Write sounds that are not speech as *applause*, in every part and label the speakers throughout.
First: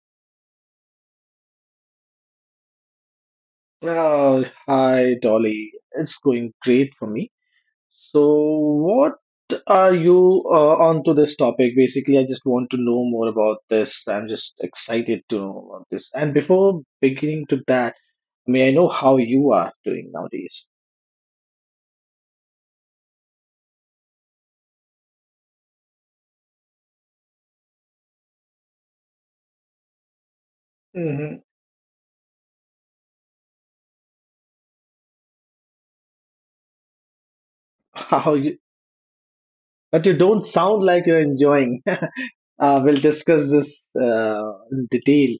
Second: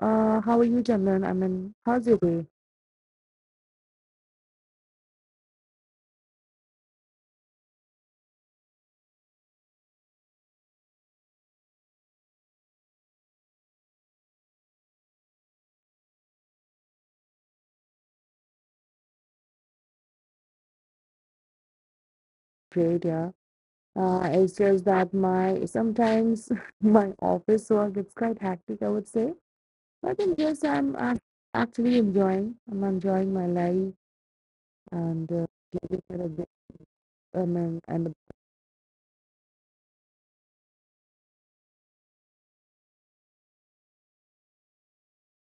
Speaker 1: how are you, Chandan? I mean, how's your day?
Speaker 2: Oh, hi, Dolly. It's going great for me. So, what are you on to this topic? Basically, I just want to know more about this. I'm just excited to know about this. And before beginning to that, may I know how you are doing nowadays?
Speaker 1: Great, yeah. It's just that my sometimes *laughs* my office work it's quite hectic, I would say. But in this,
Speaker 2: Hmm.
Speaker 1: actually enjoying. I'm enjoying my life and giving it a go. I mean,
Speaker 2: *laughs*
Speaker 1: and
Speaker 2: How you, but you don't sound like you're enjoying. *laughs* We'll discuss this in detail.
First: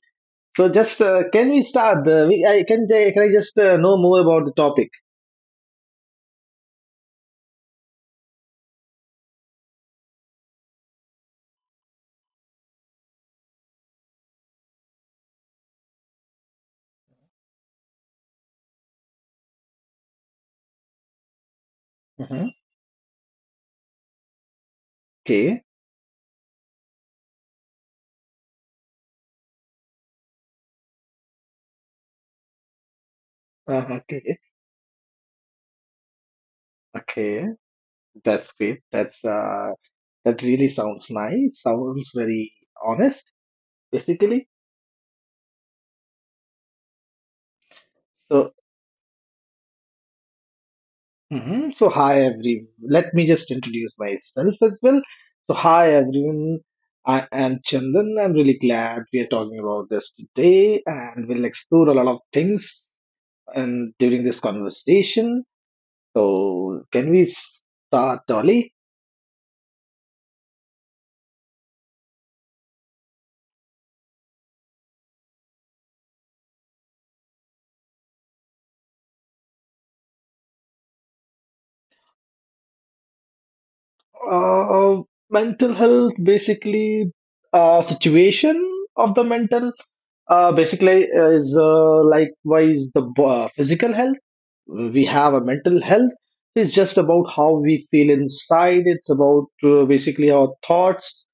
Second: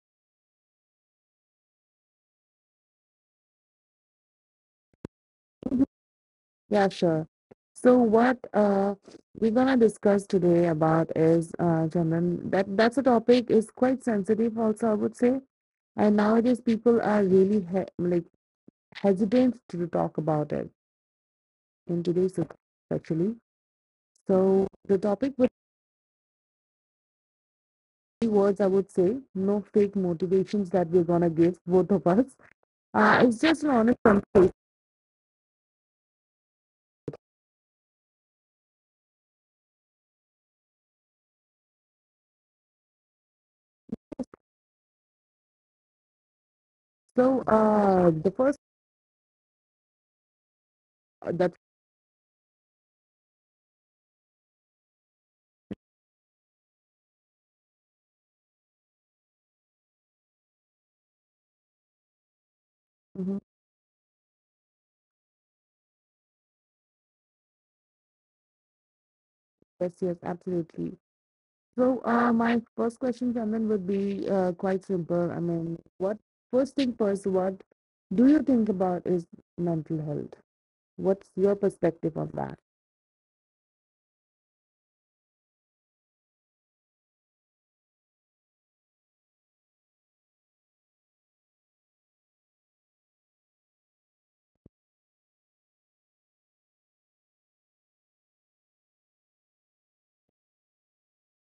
Speaker 2: So, just can we start? We, I, can, I- Can I just know more about the topic?
Speaker 1: yeah, sure. So what we're gonna discuss today about is, Chairman, that's a topic is quite sensitive also, I would say. And nowadays people are really he like hesitant to talk about it in today's
Speaker 2: Mhm.
Speaker 1: society, actually. So the topic with
Speaker 2: Okay.
Speaker 1: three words, I would say, no fake motivations that we're gonna give both of us. It's just an
Speaker 2: Uh,
Speaker 1: honest
Speaker 2: okay.
Speaker 1: conversation.
Speaker 2: Okay, that's great. That really sounds nice. Sounds very honest, basically.
Speaker 1: So the first
Speaker 2: So,
Speaker 1: that
Speaker 2: mhm. So hi every. Let me just introduce myself as well. So hi everyone. I am Chandan. I'm really glad we are talking about this today, and we'll explore a lot of things
Speaker 1: Mhm.
Speaker 2: and during this conversation. So, can we start, Dolly?
Speaker 1: Yes, yes, absolutely. So, my first question, Chairman, would be quite simple. I mean, what first thing first, what do you think about is mental health? What's your perspective on that?
Speaker 2: Uh, Mental health, basically, situation of the mental basically is likewise the physical health, we have a mental health. It's just about how we feel inside. It's about basically our thoughts,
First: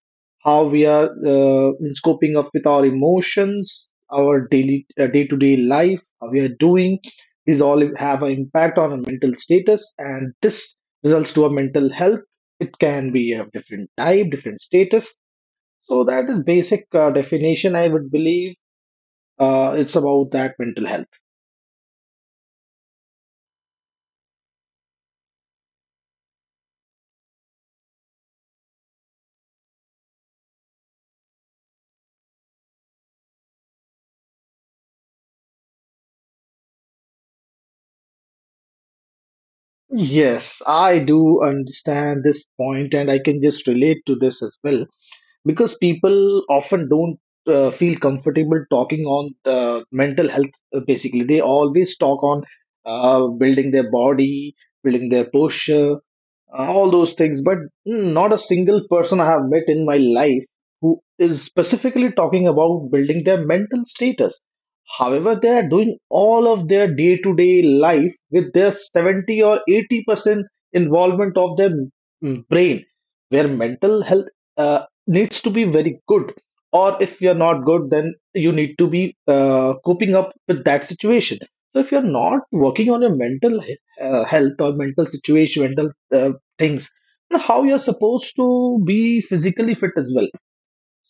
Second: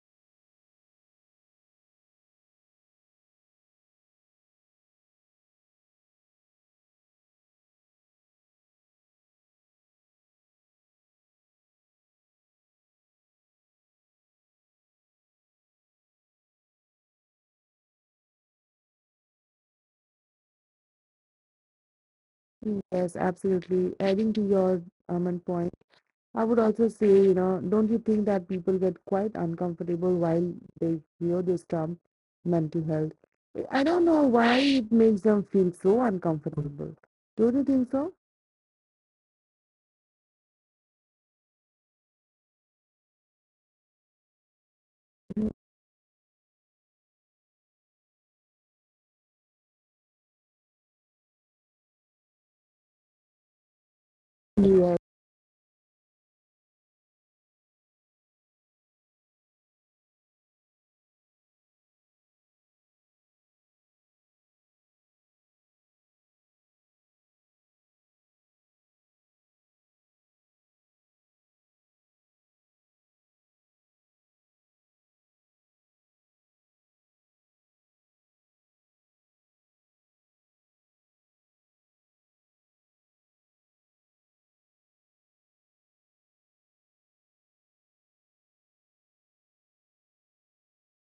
Speaker 2: how we are in scoping up with our emotions, our daily day-to-day life, how we are doing. These all have an impact on our mental status, and this results to a mental health. It can be of different type, different status. So that is basic definition I would believe. It's about that mental health.
Speaker 1: Mm. Yes, absolutely. Adding to your and point, I would also say, you know, don't you think that people get quite uncomfortable while they hear this term mental health? I don't know why it makes them feel so uncomfortable. Don't you think so?
Speaker 2: Yes, I do understand this point, and I can just relate to this as well because people often don't feel comfortable talking on mental health. Basically, they always talk on building their body,
Speaker 1: Yes.
Speaker 2: building their posture, all those things, but not a single person I have met in my life who is specifically talking about building their mental status. However, they are doing all of their day to day life with their 70 or 80% involvement of their brain, where mental health needs to be very good. Or if you're not good, then you need to be coping up with that situation. So if you're not working on your mental health or mental situation, mental things, and how you're supposed to be physically fit as well.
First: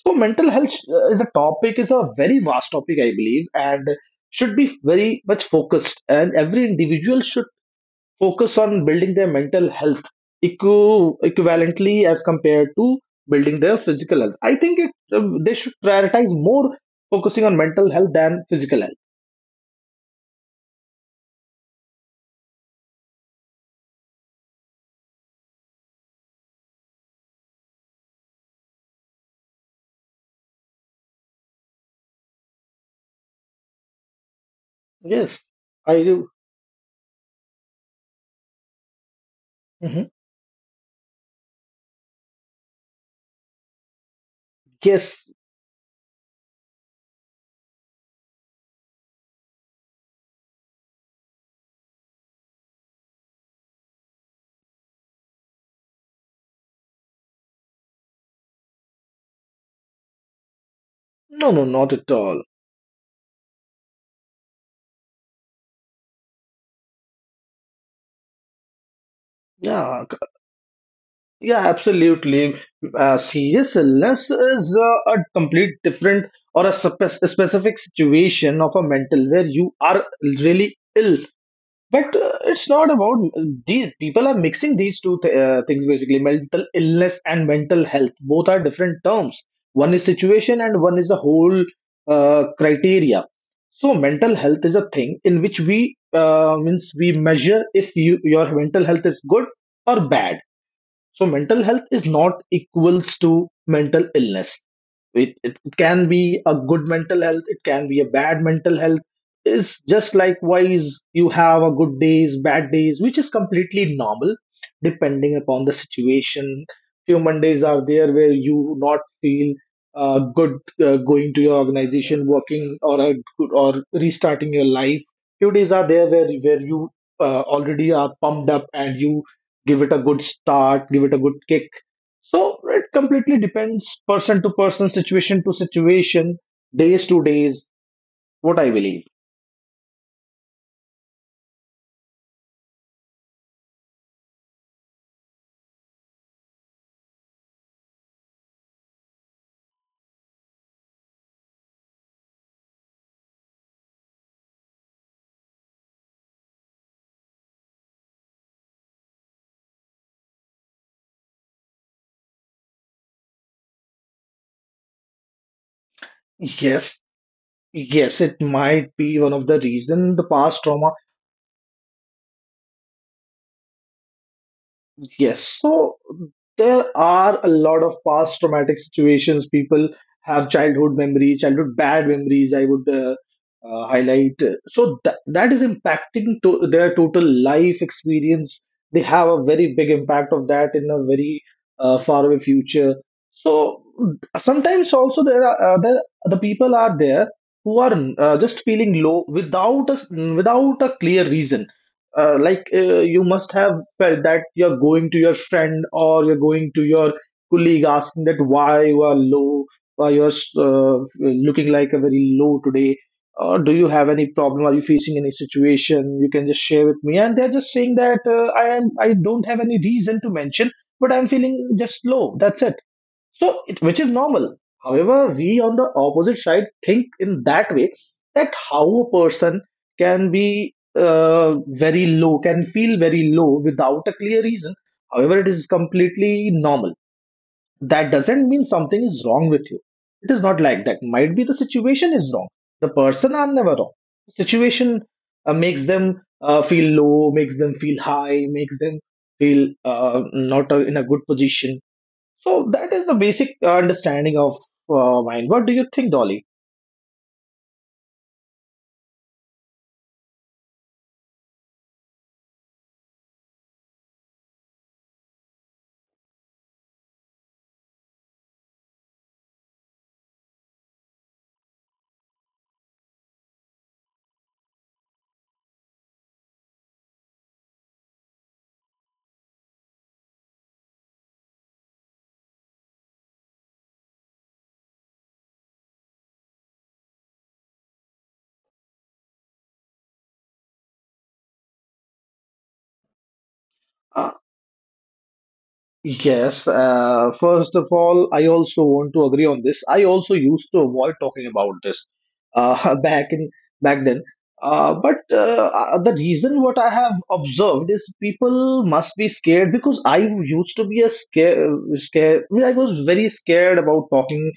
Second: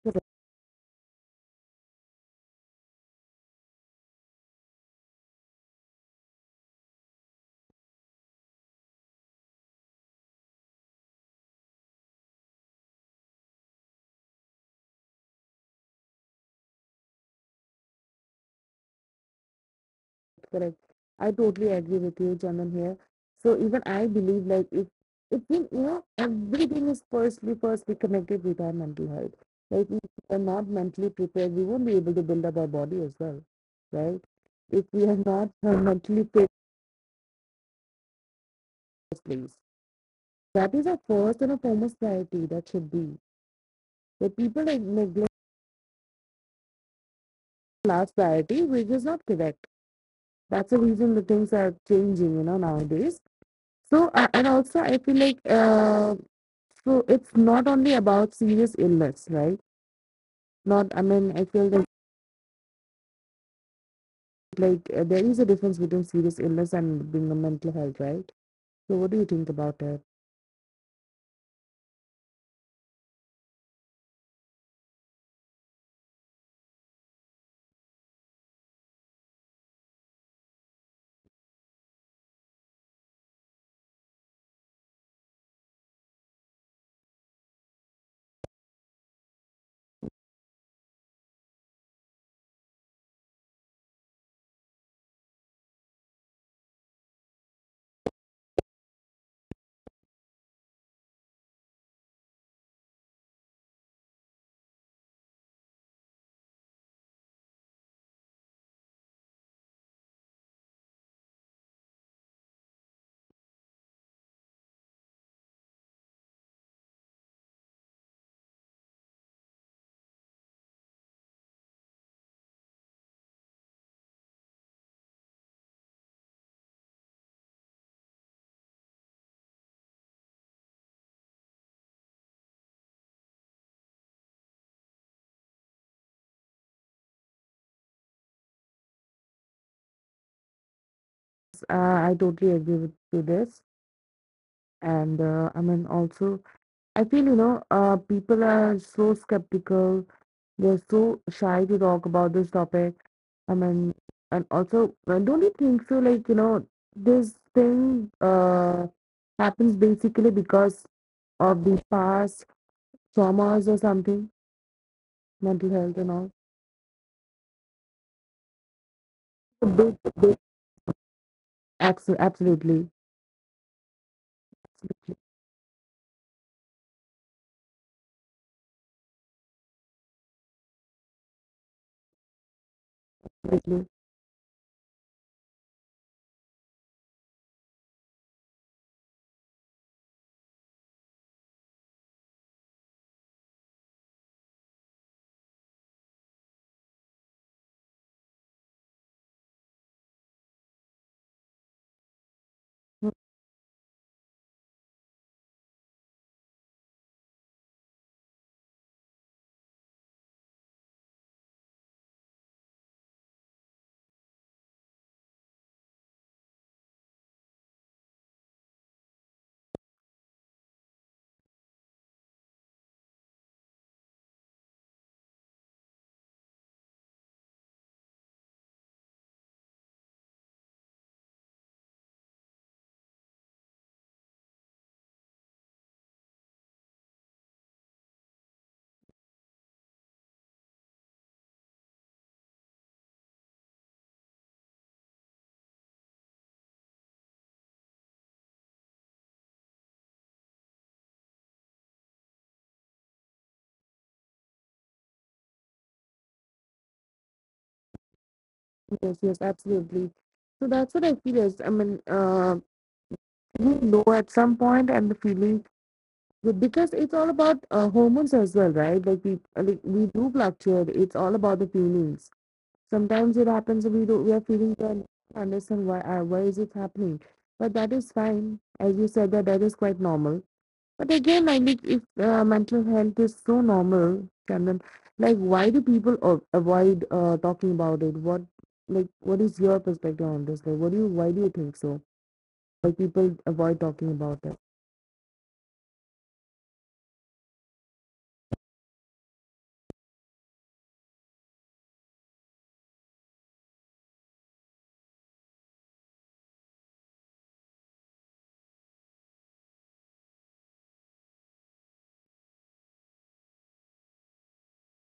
Speaker 2: So mental health is a topic, is a very vast topic I believe, and should be very much focused, and every individual should focus on building their mental health equivalently as compared to building their physical health. They should prioritize more focusing on mental health than physical
Speaker 1: Correct. I totally agree with you, Chaman, here. So even I believe like if we you know everything is firstly connected with our mental health. Like if we are not mentally prepared, we won't be able to build up our body as well. Right? If we are
Speaker 2: health. Yes,
Speaker 1: not *laughs*
Speaker 2: I
Speaker 1: mentally
Speaker 2: do.
Speaker 1: fit first.
Speaker 2: Mhm.
Speaker 1: That is our first and a foremost priority that should be. But people like neglect
Speaker 2: Yes.
Speaker 1: last priority, which is not correct. That's the reason the things are changing, you know, nowadays. So, and also I feel like so it's not only about serious illness, right? Not, I mean, I feel
Speaker 2: No, no,
Speaker 1: that
Speaker 2: not at all.
Speaker 1: like there is a difference between serious illness and being a mental health, right? So what do you think about it?
Speaker 2: Yeah. Yeah, absolutely. Serious illness is a complete different or specific situation of a mental where you are really ill. But it's not about, these people are mixing these two things, basically mental illness and mental health. Both are different terms. One is situation and one is a whole criteria. So mental health is a thing in which we means we measure if you your mental health is good or bad. So mental health is not equals to mental illness. It can be a good mental health, it can be a bad mental health. It's just likewise you have a good days, bad days, which is completely normal depending upon the situation. Few Mondays are there where you not feel good going to your organization, working, or a good, or restarting your life. Few days are there where you already are pumped up and you give it a good start, give it a good kick. So it completely depends person to person, situation to situation, days to days, what I believe.
Speaker 1: I totally agree with to this, and I mean also. I feel, you know, people are so skeptical. They're so shy to talk about this topic. I mean, and also, don't you think so? Like, you know, this thing happens basically because of the past traumas or something, mental health and all.
Speaker 2: Yes, yes, it might be one
Speaker 1: A
Speaker 2: of the
Speaker 1: big, big,
Speaker 2: reason, the past trauma.
Speaker 1: absolutely,
Speaker 2: Yes. So there are a lot of past traumatic situations. People have childhood memories, childhood bad memories, I would
Speaker 1: absolutely.
Speaker 2: highlight. So that that is impacting to their total life experience. They have a very big impact of that in a very far away future. So sometimes also there are the people are there who are just feeling low without a, without a clear reason. Like you must have felt that you're going to your friend or you're going to your colleague asking that why you are low, why you're looking like a very low today, or do you have any problem, are you facing any situation, you can just share with me. And they're just saying that I am, I don't have any reason to mention, but I'm feeling just low, that's it. So, it, which is normal. However, we on the opposite side think in that way that how a person can be very low, can feel very low without a clear reason. However, it is completely normal. That doesn't mean something is wrong with you. It is not like that. Might be the situation is wrong. The person are never wrong. Situation makes them feel low, makes them feel high, makes them feel not in a good position. So that is the basic understanding of mine. What do you think, Dolly?
Speaker 1: Yes, yes, absolutely. So that's what I feel is, I mean, you know, at some point, and the feeling. But because it's all about hormones as well, right? Like we do fluctuate. It's all about the feelings. Sometimes it happens that we do we are feeling and understand why is it happening. But that is fine, as you said that that is quite normal. But again, I think if mental health is so normal, Chandan, like why do people avoid talking about it? What like what is your perspective on this? Like what do you why do you think so? Why people avoid talking about.
Speaker 2: Uh, yes, first of all, I also want to agree on this. I also used to avoid talking about this uh, *laughs* back in back then. But The reason what I have observed is people must be scared, because I used to be a scare. I mean, I was very scared about talking,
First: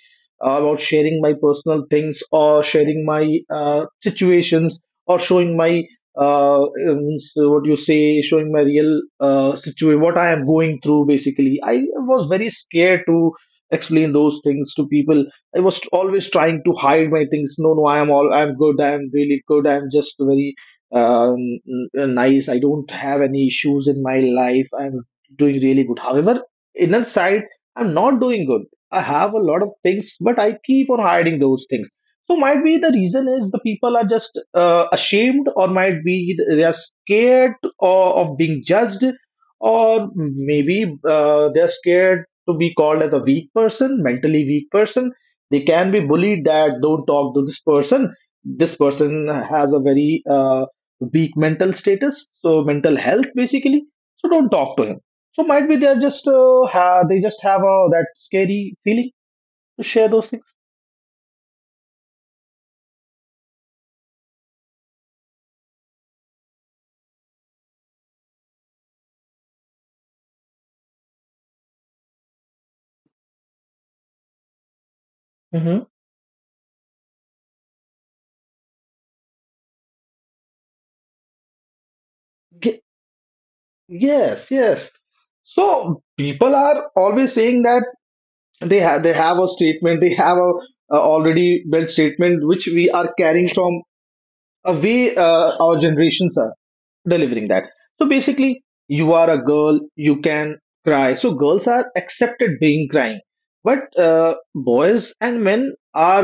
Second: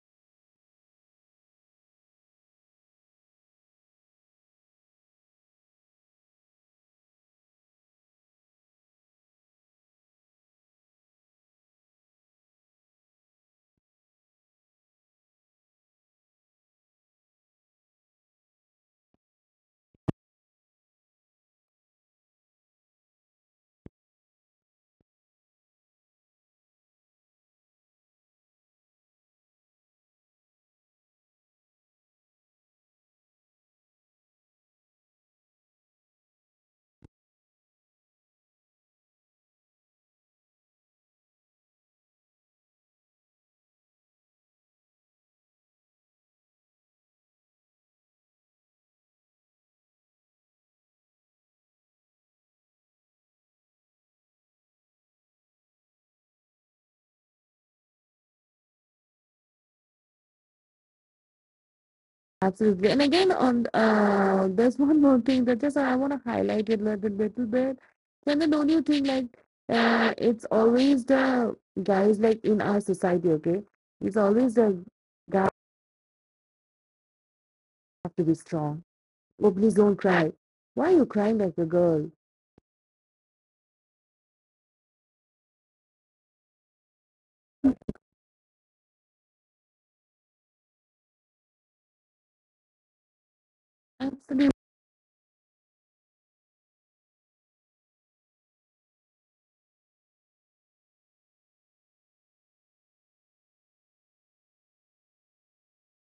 Speaker 2: about sharing my personal things, or sharing my situations, or showing my means what you say, showing my real situation, what I am going through. Basically, I was very scared to explain those things to people. I was always trying to hide my things. No, no, I am all, I am good. I am really good. I am just very um, nice. I don't have any issues in my life. I am doing really good. However, inner side, I'm not doing good. I have a lot of things, but I keep on hiding those things. So might be the reason is the people are just ashamed, or might be they are scared, or of being judged, or maybe they are scared to be called as a weak person, mentally weak person. They can be bullied that don't talk to this person. This person has a very weak mental status, so mental health basically. So don't talk to him. So might be they are just they just have a, that scary feeling to share those things.
Speaker 1: Absolutely. And again, on there's one more thing that just I want to highlight it like, a little, little bit. And then don't you think like it's always the guys like in our society, okay? It's always the guys
Speaker 2: Hmm.
Speaker 1: have to be strong. Oh, please don't cry. Why are you crying like a girl?
Speaker 2: Yes, yes. So people are always saying that they have a statement, they have a already built statement which we are carrying from a
Speaker 1: Absolutely.
Speaker 2: way our generations are delivering that. So basically, you are a girl, you can cry. So girls are accepted being crying, but boys and men are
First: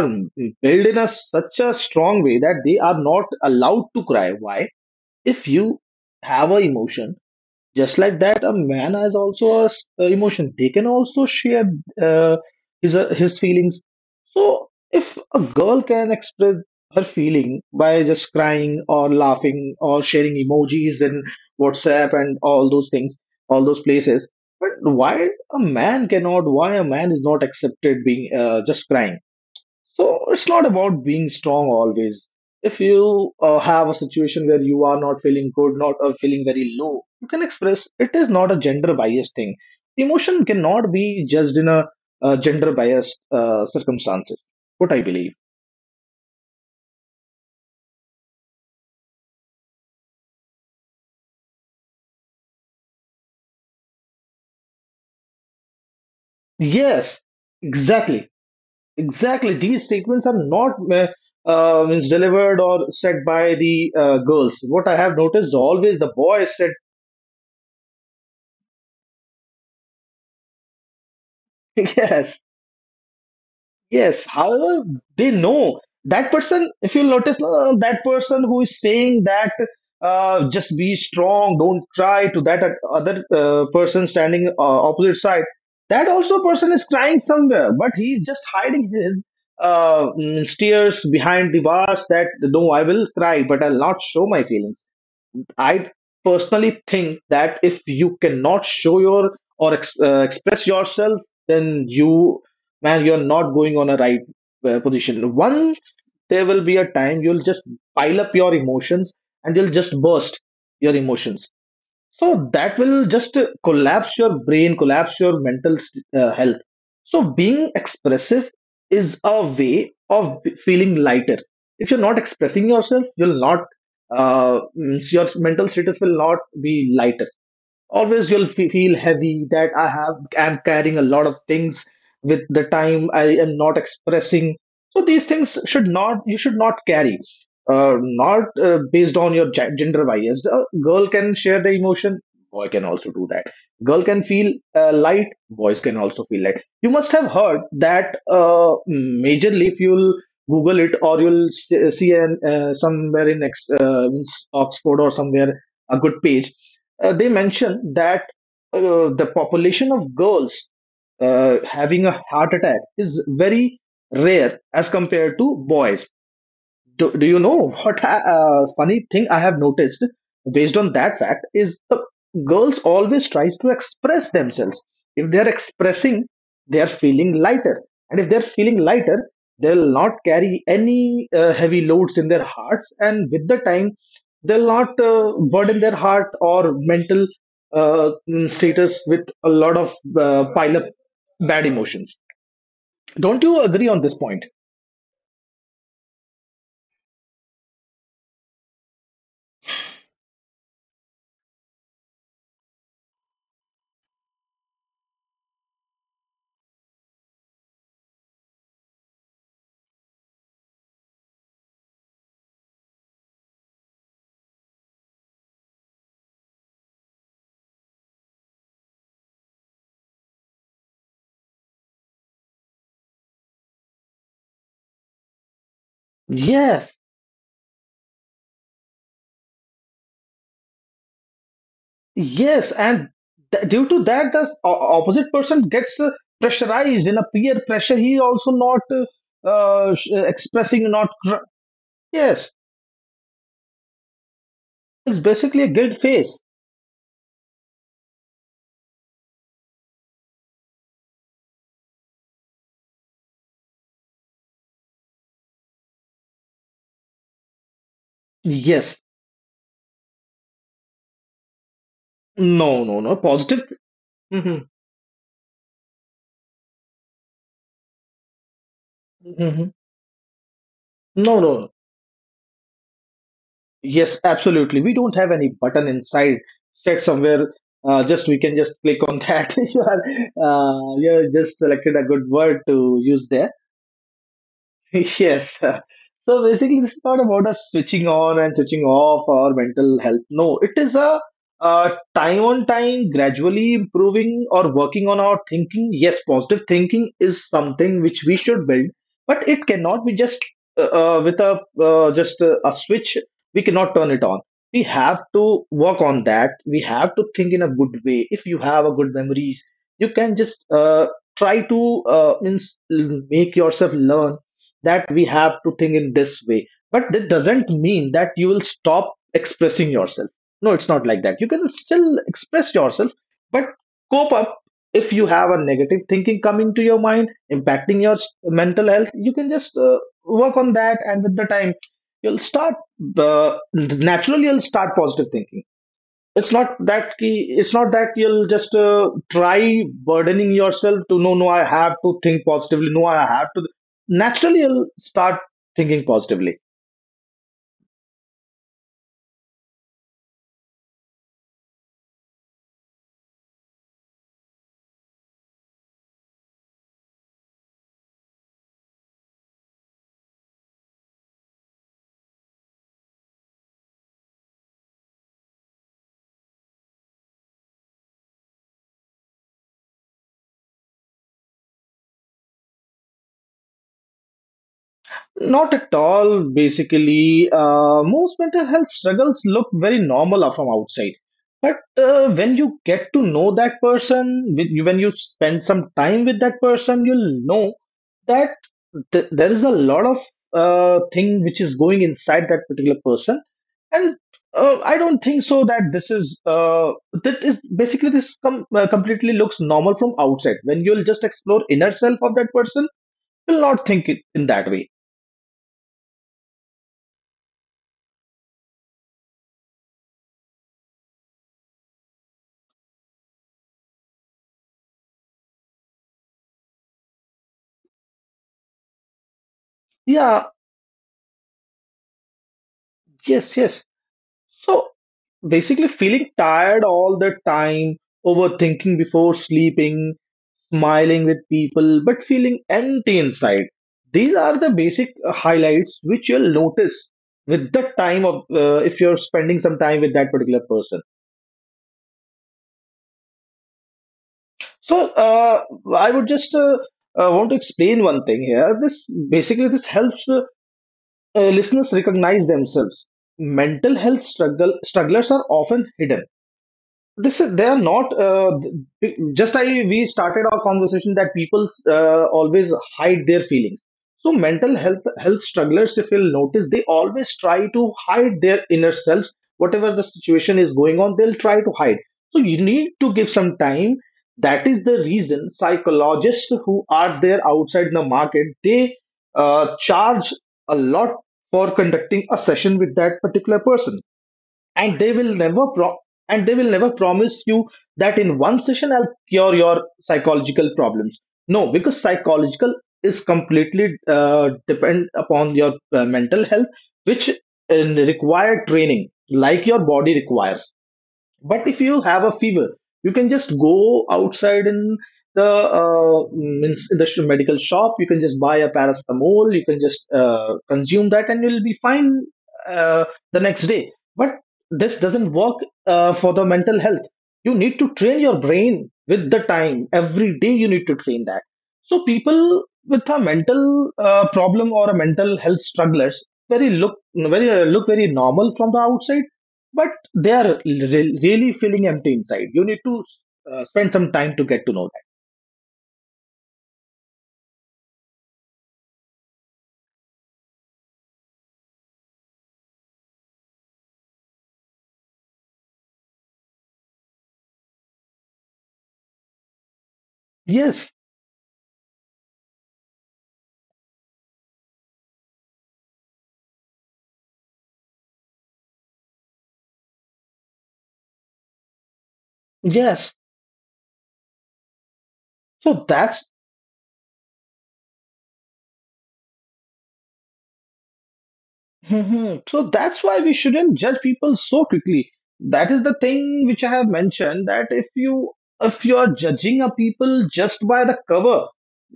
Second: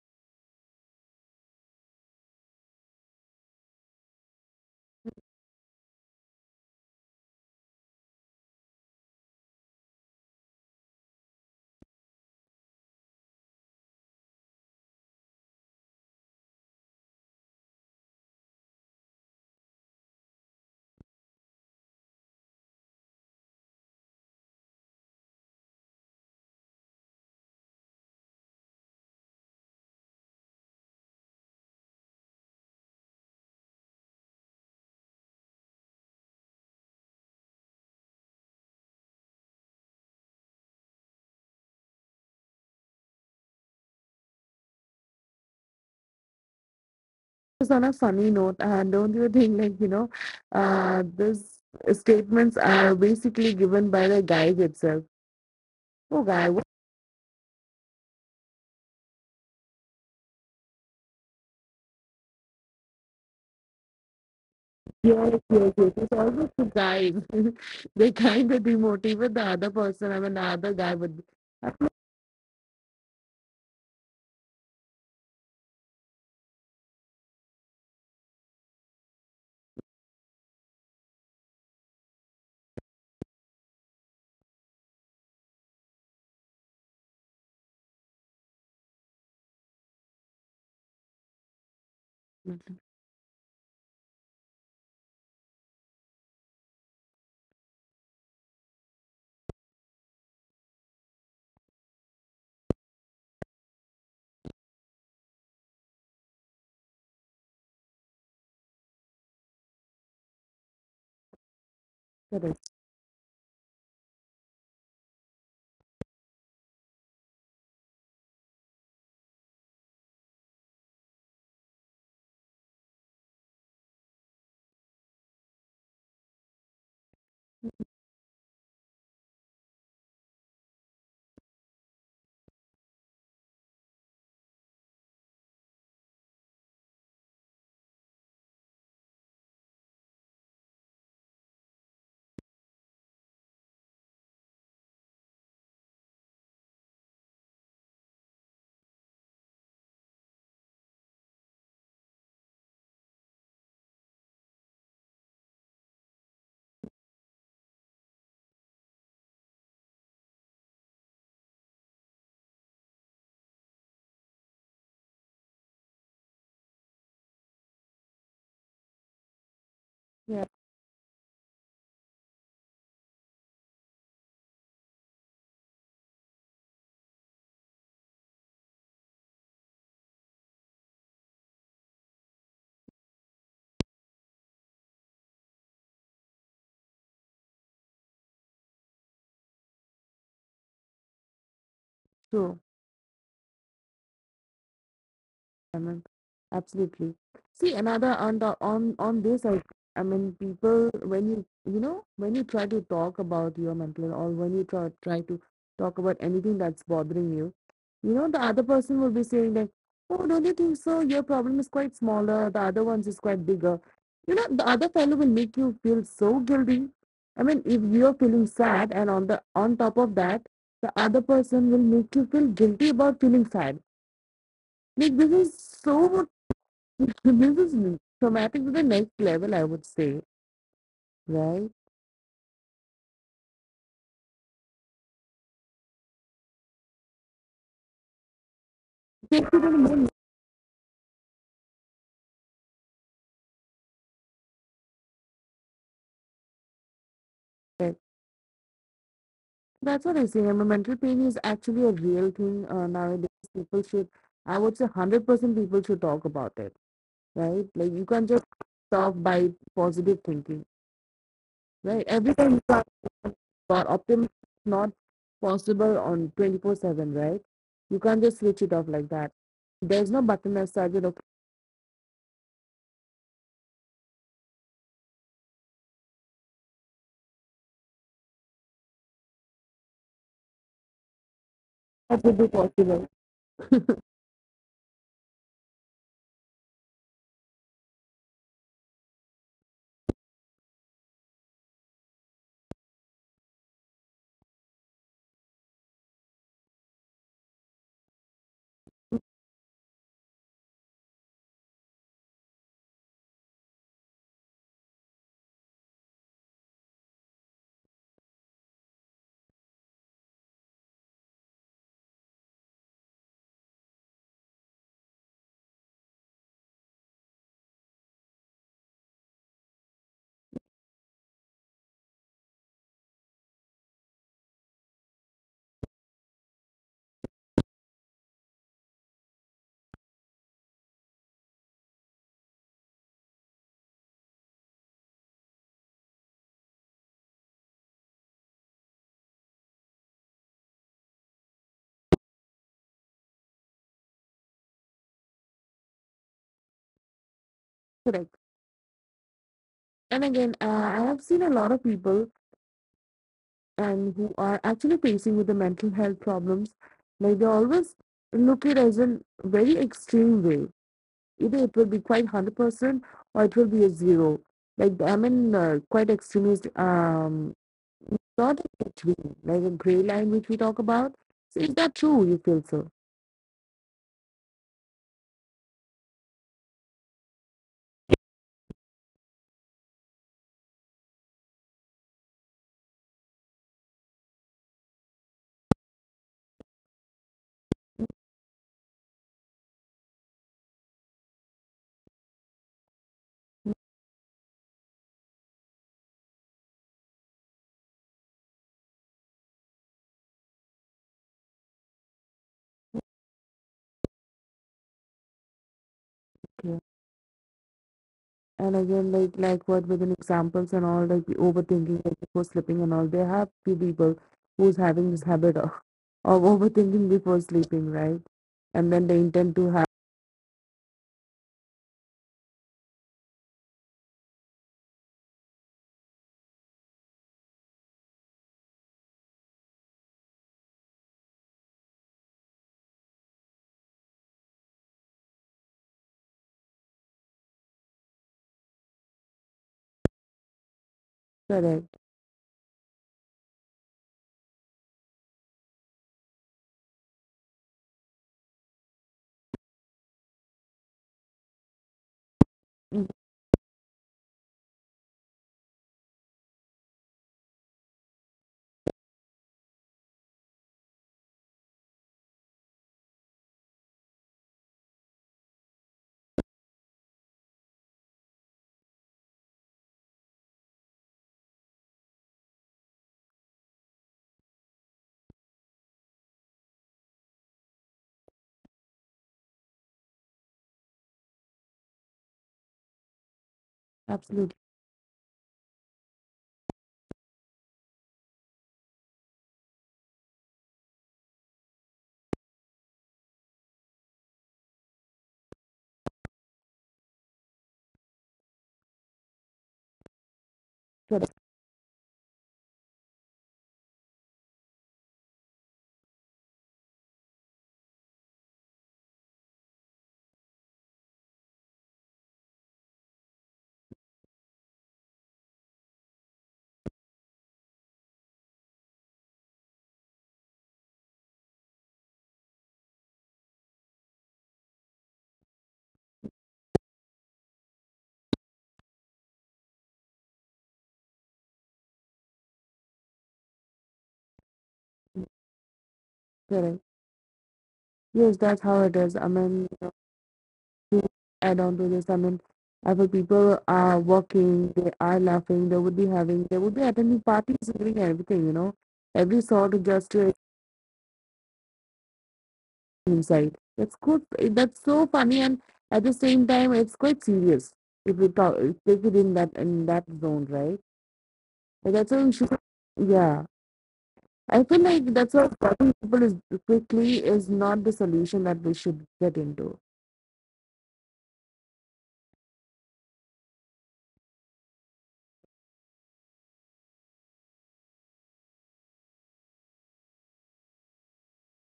Speaker 2: built in a such a strong way that they are not allowed to cry. Why? If you have a emotion, just like that, a man has also a emotion, they can also share uh, his feelings. So if a girl can express her feeling by just crying or laughing or sharing emojis and whatsapp and all those things, all those places, but why a man cannot, why a man is not accepted being just crying. So it's not about being strong always. If you have a situation where you are not feeling good, not feeling very low, you can express. It is not a gender biased thing. Emotion cannot be judged in a gender biased circumstances. What I believe.
Speaker 1: Just on a funny note, and don't you think like you know, these statements are basically given by the guys itself. Oh, guy,
Speaker 2: Yes, exactly, exactly. These statements are not means delivered or said by the girls. What I have noticed,
Speaker 1: yes, yes,
Speaker 2: always the
Speaker 1: yes. It's
Speaker 2: boys said.
Speaker 1: always the guy. *laughs* They kind of demotivate the other person. I mean, the other guy would be.
Speaker 2: *laughs* Yes. Yes, however, they know that person. If you'll notice, that person who is saying that just be strong, don't cry to that other person standing opposite side, that also person is crying somewhere, but he's just hiding his tears behind the bars that no, I will cry, but I'll not show my feelings. I personally think that if you cannot show your or express yourself, then you, man, you're not going on a right position. Once there will be a time you'll just pile up your emotions and you'll just burst your emotions. So
Speaker 1: Correct.
Speaker 2: that will just collapse your brain, collapse your mental health. So being expressive is a way of feeling lighter. If you're not expressing yourself, you'll not, means your mental status will not be lighter. Always you'll feel heavy that I have, I'm carrying a lot of things with the time I am not expressing. So these things should not, you should not carry not based on your gender bias. A girl can share the emotion, boy can also do that. Girl can feel light, boys can also feel light. You must have heard that majorly if you'll Google it or you'll see somewhere in in Oxford or somewhere a good page, they mention that the population of girls having a heart attack is very rare as compared to boys. Do you know, funny thing I have noticed
Speaker 1: Yeah,
Speaker 2: based on that fact is, the girls always tries to express themselves. If they are expressing, they are feeling lighter, and if they are feeling lighter, they'll not carry any heavy loads in their hearts, and with the time, they'll not burden their heart or mental status with a lot of pile up bad emotions.
Speaker 1: true.
Speaker 2: Don't you agree on this point?
Speaker 1: I mean, absolutely. See, another on the on this, I mean, people when you know when you try to talk about your mental health or when you try to talk about anything that's bothering you, you know, the other person will be saying like, "Oh, don't you think so? Your problem is quite smaller. The other one's is quite bigger." You know, the other fellow will make you feel so guilty. I mean, if you're feeling sad, and on the on top of that, the other person will make you feel guilty about feeling sad. Like this is so
Speaker 2: Yes.
Speaker 1: *laughs* this is traumatic to the next level, I would say, right?
Speaker 2: Yes, and due to that, the opposite person gets pressurized in a peer pressure. He also not
Speaker 1: Take it to the next
Speaker 2: expressing, not yes. It's basically a guilt phase.
Speaker 1: level. That's what I say. Remember, mental pain is actually a real thing nowadays. People should, I would say, 100% people should talk about it, right? Like you can't just
Speaker 2: Yes.
Speaker 1: talk by positive thinking, right? Every
Speaker 2: No,
Speaker 1: time you
Speaker 2: no,
Speaker 1: talk
Speaker 2: no. Positive.
Speaker 1: about
Speaker 2: Hmm.
Speaker 1: optimism, it's not possible on 24/7, right? You can't just switch it off like that.
Speaker 2: Hmm.
Speaker 1: There's no button as such. That,
Speaker 2: No,
Speaker 1: okay,
Speaker 2: no. Yes, absolutely. We don't have any button inside. Check somewhere. Just we can just click on that. *laughs* You are you are just selected a good
Speaker 1: that
Speaker 2: word
Speaker 1: would be
Speaker 2: to use
Speaker 1: possible,
Speaker 2: there. *laughs* Yes. So basically, this is not about us switching on and switching off our mental health. No, it is a, time on time, gradually improving or working on our thinking. Yes, positive thinking is something which we should build, but it cannot be just with a just a switch. We cannot turn it on. We have to work on that. We have to think in a good way. If you have a good memories, you can just try to make yourself learn that we have to think in this way, but that doesn't mean that you will stop expressing yourself. No, it's not like that. You can still express yourself, but cope up. If you have a negative thinking coming to your mind impacting your mental health, you can just work on that, and with the time you'll start naturally you'll start positive thinking. It's not that key, it's not that you'll just try burdening yourself to, no, no, I have to think positively, no, I have to, naturally you'll start thinking positively.
Speaker 1: correct? And again, I have seen a lot of people and who are actually facing with the mental health problems like they always look it as a very extreme way. Either it will be quite 100% or it will be a zero. Like I mean quite extremist, not in between like in gray line which we talk about. So is that true, you feel so?
Speaker 2: Not at all, basically. Most mental health struggles look very normal from outside. But when you get to know that person, with when you spend some time with that person, you'll know that there is a lot of thing which is going inside that particular person. And I don't think so that this is, that is basically this completely looks normal from outside. When you'll just explore inner self of that person, you'll not think it in that way.
Speaker 1: Okay. And again, like what within examples and all, like the overthinking like before sleeping and all. There have few people who's having this habit of overthinking before sleeping, right? And then they intend to have
Speaker 2: Yeah, yes, yes. So basically, feeling tired all the time, overthinking before sleeping, smiling with people, but feeling empty inside. These are the basic highlights which you'll notice with the time of if you're spending some time with that particular person.
Speaker 1: correct.
Speaker 2: So I would just want to explain one thing here. This, basically, this helps listeners recognize themselves.
Speaker 1: Mm,
Speaker 2: Mental health strugglers are often hidden. This is, they are not, we started our conversation that people always hide their feelings. So mental health strugglers, if you'll notice, they always try to hide their inner selves. Whatever the situation is going on, they'll try to hide. So you need to give some time. That is the reason psychologists who are there outside the market, they charge a lot for conducting a session with that particular person,
Speaker 1: absolutely.
Speaker 2: and they will never pro- and they will never promise you that in one session I'll cure your psychological problems. No, because psychological is completely depend upon your mental health, which require training like your body requires. But
Speaker 1: Correct,
Speaker 2: if you have a fever, you can just go outside in the means in the sh- medical shop. You can just buy a paracetamol. You can just consume that, and you'll be fine uh, the next day. But this doesn't work for the mental health. You need to train your brain with the time. Every day you need to train that. So people with a mental problem or a mental health strugglers very look very normal from the outside, but they are really feeling empty inside. You need to spend some time to get to know that.
Speaker 1: correct. Yes, that's how it is. I mean, to add on to this, I mean, other people are working, they are laughing, they would be having, they would be attending parties, and doing everything, you know, every sort of just to.
Speaker 2: Yes,
Speaker 1: Inside, that's good. That's so funny, and at the same time, it's quite serious if you talk, take it in that zone, right? But that's how you should.
Speaker 2: yes.
Speaker 1: Yeah, I feel like that's
Speaker 2: So
Speaker 1: why
Speaker 2: that's
Speaker 1: cutting people is quickly is not the solution that we should get into.
Speaker 2: Mhm. So that's why we shouldn't judge people so quickly. That is the thing which I have mentioned that if you are judging a people just by the cover,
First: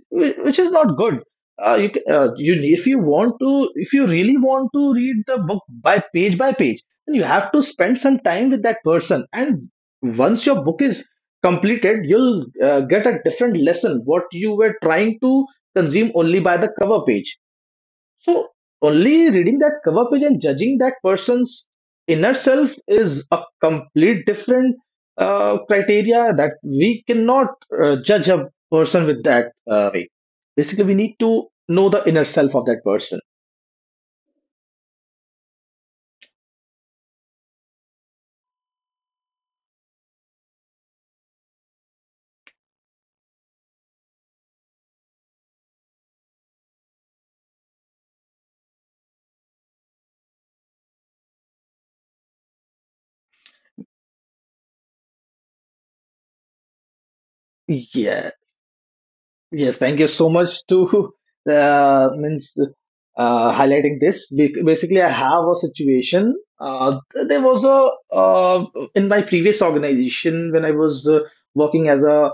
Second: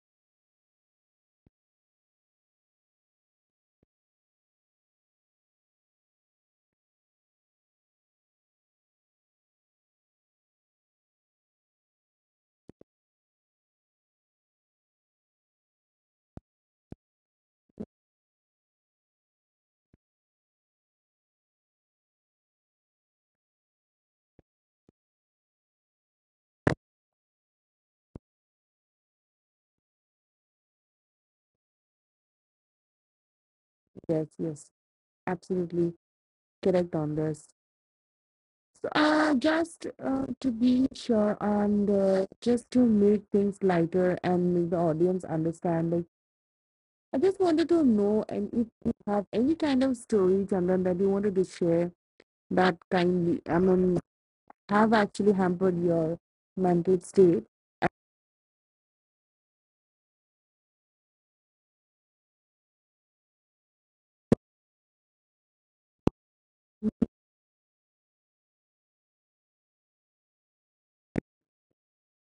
Speaker 2: which is not good. You, ca- you if you really want to read the book by page, then you have to spend some time with that person. And once your book is completed, you'll get a different lesson what you were trying to consume only by the cover page. So only reading that cover page and judging that person's inner self is a complete different criteria that we cannot judge a person with that way. Basically, we need to know the inner self of that person.
Speaker 1: Yes, yes, absolutely. Correct on this. So, just to be sure and just to make things lighter and make the audience understand, like I just wanted to know and if you have any kind of story, Chandan, that you wanted to share that kindly, I mean, have actually hampered your mental state.
Speaker 2: Yeah. Yes. Thank you so much to *laughs* means highlighting this. Basically, I have a situation. There was a uh, in my previous organization when I was working as a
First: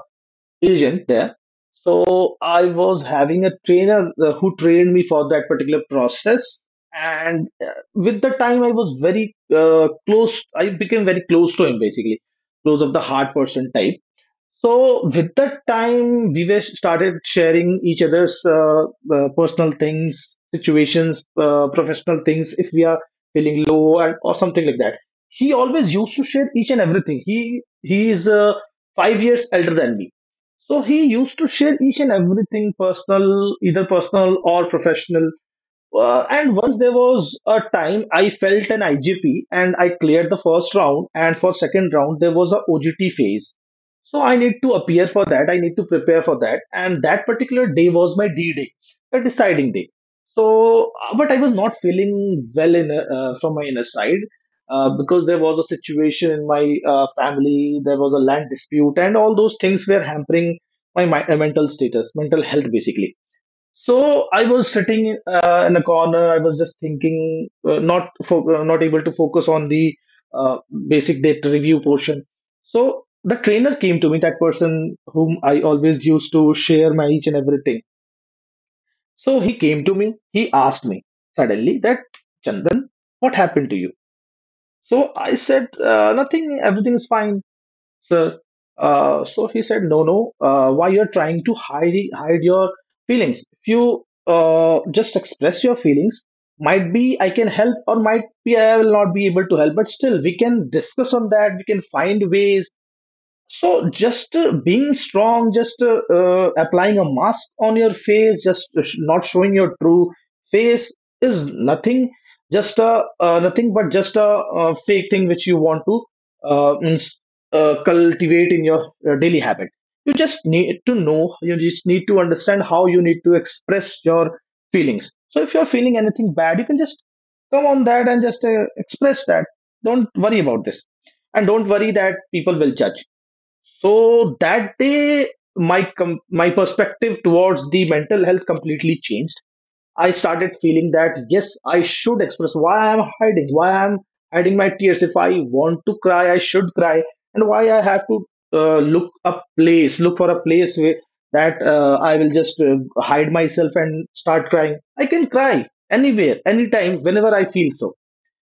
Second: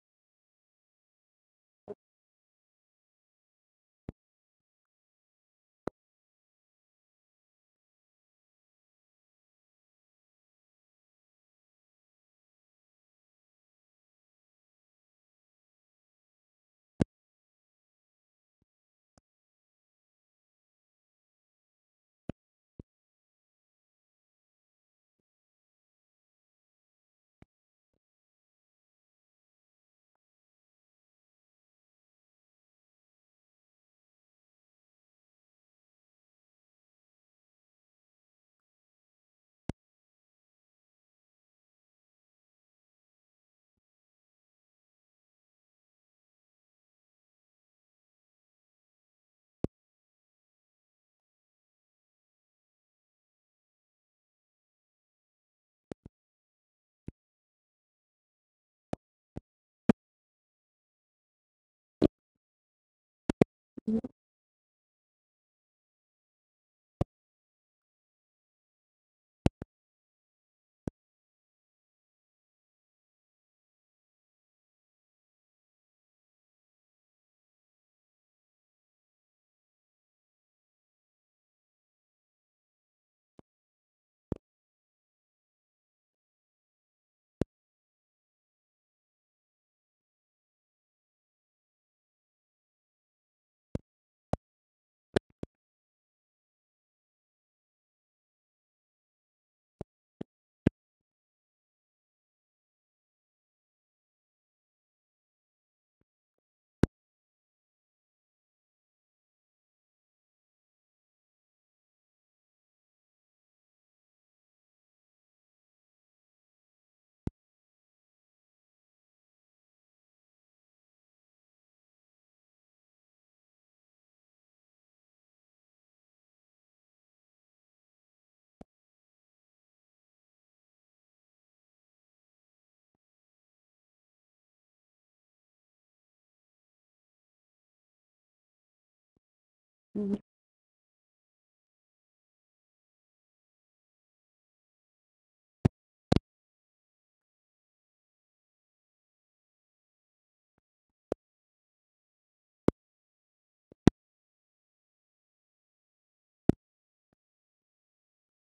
Speaker 2: agent there. So I was having a trainer who trained me for that particular process. And with the time, I was very close. I became very close to him, basically, close of the hard person type. So with that time, we were started sharing each other's personal things, situations, professional things. If we are feeling low and or something like that, he always used to share each and everything. He is 5 years elder than me, so he used to share each and everything personal, either personal or professional. And once there was a time I felt an IGP, and I cleared the first round, and for second round there was a OGT phase. So I need to appear for that. I need to prepare for that. And that particular day was my D day, the deciding day. So, but I was not feeling well in from my inner side because there was a situation in my family. There was a land dispute, and all those things were hampering my mental status, mental health, basically.
Speaker 1: Mhm,
Speaker 2: So I was sitting in a corner. I was just thinking, not able to focus on the uh, basic data review portion. So the trainer came to me, that person whom I always used to share my each and everything. So he came to me. He asked me suddenly that, Chandan, what happened to you? So I said nothing. Everything is fine. So, so he said, no, no, why you're trying to hide your feelings? If you just express your feelings, might be I can help, or might be I will not be able to help, but still we can discuss on that. We can find ways. So just being strong, just applying a mask on your face, just not showing your true face is nothing, just a nothing but just a, fake thing which you want to uh, means, cultivate in your daily habit. You just need to know, you just need to understand how you need to express your feelings. So if you're feeling anything bad, you can just come on that and just express that. Don't worry about this, and don't worry that people will judge. So that day, my perspective towards the mental health completely changed. I
Speaker 1: mhm,
Speaker 2: started feeling that yes, I should express. Why I'm hiding, why I'm hiding my tears? If I want to cry, I should cry, and why I have to look for a place where that I will just hide myself and start crying. I can cry anywhere, anytime, whenever I feel so.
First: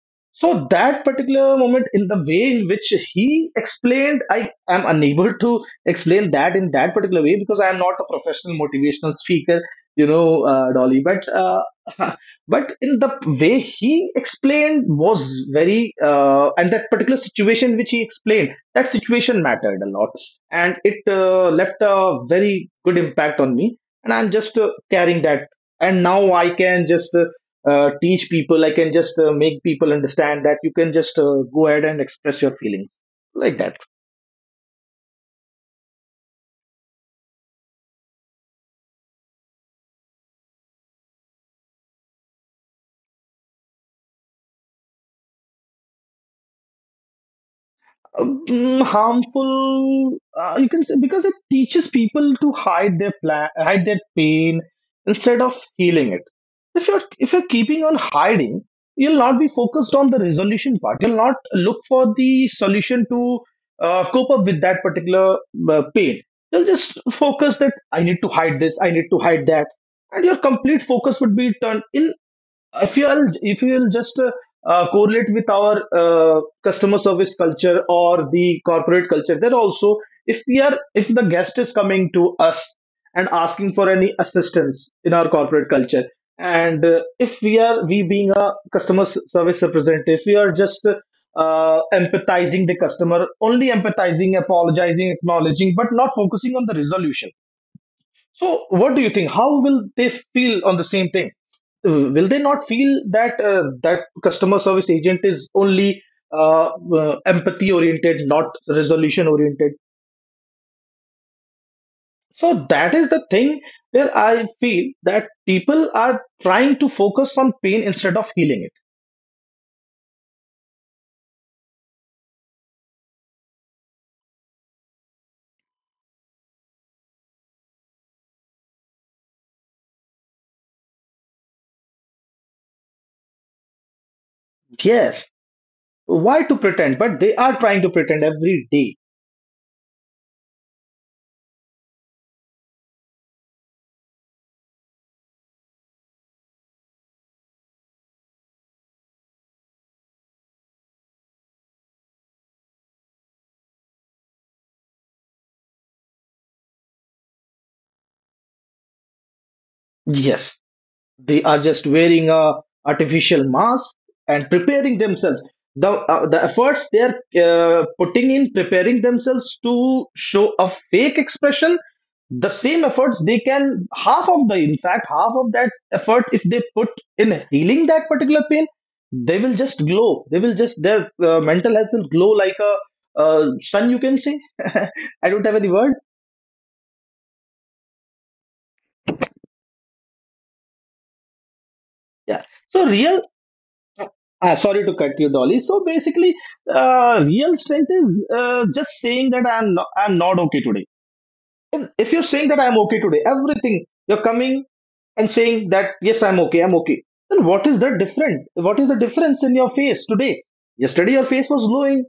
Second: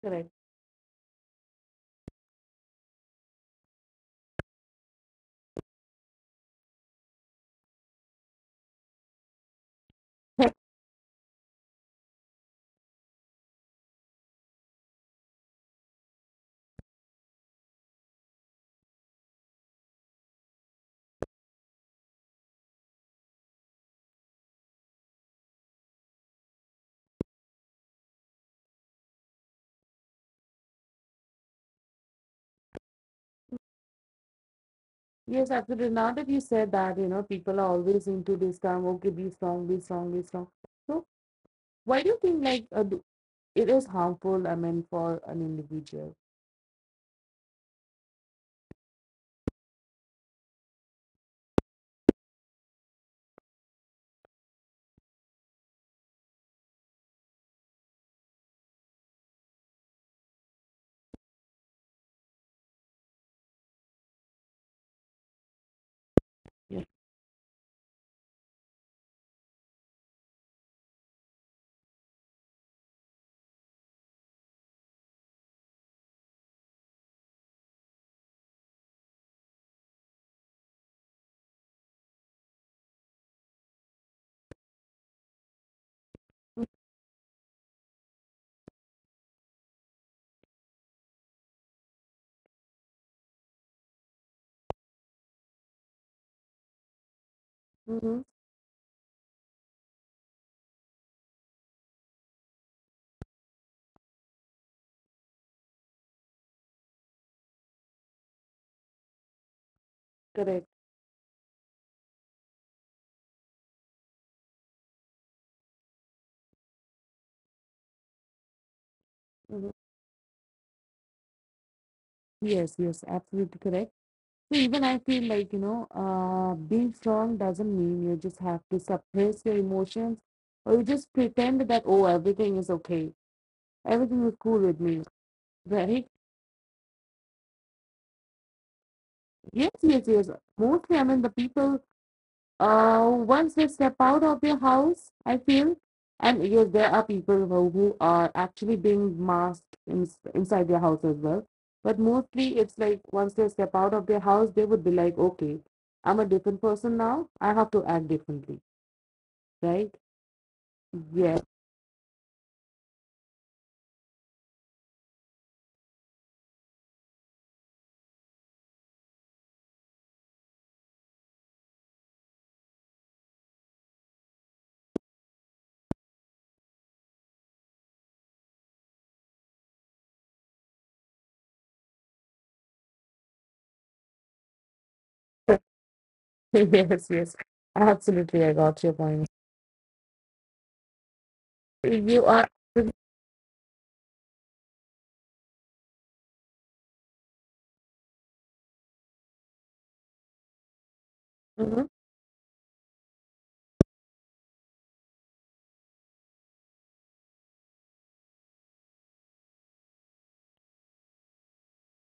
Speaker 1: correct.
Speaker 2: So that particular moment, in the way in which he explained, I am unable to explain that in that particular way because I am not a professional motivational speaker, you know, Dolly. But *laughs* but in the way he explained was and that particular situation which he explained, that situation mattered a lot, and it left a very good impact on me. And I'm just carrying that, and now I can just teach people. I can just make people understand that you can just go ahead and express your feelings like that.
Speaker 1: Yes, absolutely. Now that you said that, you know, people are always into this term, okay, be strong, be strong, be strong. So why do you think like it is harmful, I mean, for an individual?
Speaker 2: um, Harmful, you can say, because it teaches people to hide their pain instead of healing it. If you're keeping on hiding, you'll not be focused on the resolution part. You'll not look for the solution to cope up with that particular pain. You'll
Speaker 1: Yeah.
Speaker 2: just focus that I need to hide this, I need to hide that, and your complete focus would be turned in. If you'll just correlate with our customer service culture or the corporate culture, there also, if we are if the guest is coming to us and asking for any assistance in our corporate culture, and if we are we being a customer service representative, we are just empathizing the customer, only empathizing, apologizing, acknowledging, but not focusing on the resolution.
Speaker 1: Mm-hmm.
Speaker 2: So, what do you think? How will they feel on the same thing? Will they not feel that that customer service agent is only uh, empathy oriented, not resolution oriented?
Speaker 1: Correct.
Speaker 2: So that is the thing where I feel that people are trying to focus on pain instead of healing
Speaker 1: Hmm, yes, yes, absolutely correct. So even I feel like you know, being strong doesn't mean you just have to suppress your emotions, or you just pretend that oh everything is okay, everything is cool with
Speaker 2: it.
Speaker 1: me,
Speaker 2: Yes,
Speaker 1: right?
Speaker 2: why to pretend? But they are trying to pretend every day.
Speaker 1: Yes, yes, yes, mostly, I mean the people, once they step out of their house, I feel, and yes, there are people who are actually being masked in, inside their house as well. But mostly, it's like once they step out of their house, they would be like, okay, I'm a different person now. I have to act differently, right?
Speaker 2: Yes. They
Speaker 1: Yes,
Speaker 2: are just wearing a artificial mask and preparing themselves. The the efforts they're putting in preparing themselves to show a fake expression, the same efforts they can, half of the in fact half of that effort if they put in healing that particular pain, they will just glow. They will just Their mental health will glow like a sun, you can say. *laughs* I don't have any word.
Speaker 1: *laughs* yes, yes. Absolutely, I got your point. You
Speaker 2: Yeah,
Speaker 1: are,
Speaker 2: so real. Ah, sorry to cut you, Dolly. So basically, real strength is just saying that I'm not okay today. If,
Speaker 1: mhm.
Speaker 2: if you're saying that I'm okay today, everything, you're coming and saying that yes, I'm okay, I'm okay. Then what is the different? What is the difference in your face today? Yesterday your face was glowing.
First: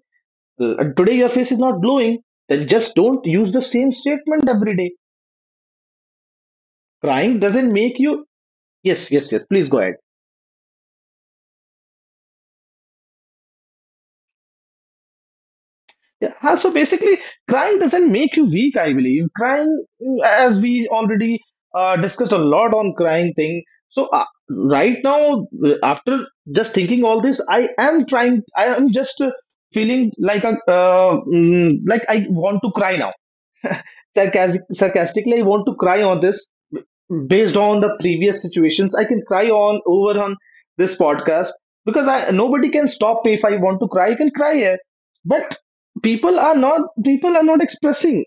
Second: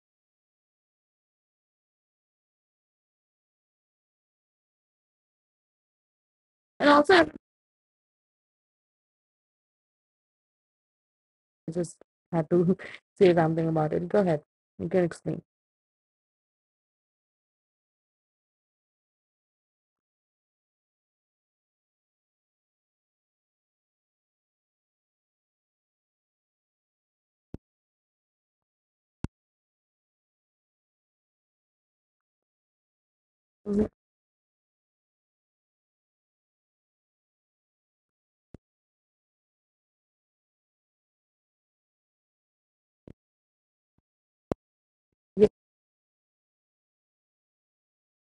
Speaker 2: Today your face is not glowing. Then just don't use the same statement every day.
Speaker 1: And also I
Speaker 2: Crying doesn't make you. Yes, yes, yes. Please go ahead.
Speaker 1: just had to *laughs* say something about it. Go ahead, you can explain.
Speaker 2: Yeah, so basically, crying doesn't make you weak, I believe. Crying, as we already discussed a lot on crying thing. So right now, after just thinking all this, I am trying. I am just feeling like a like I want to cry now.
Speaker 1: Mhm.
Speaker 2: Sarcastically, I want to cry on this. Based on the previous situations, I can cry on over on this podcast, because I nobody can stop me. If I want to cry, I can cry here.
Speaker 1: Yeah,
Speaker 2: But people are not expressing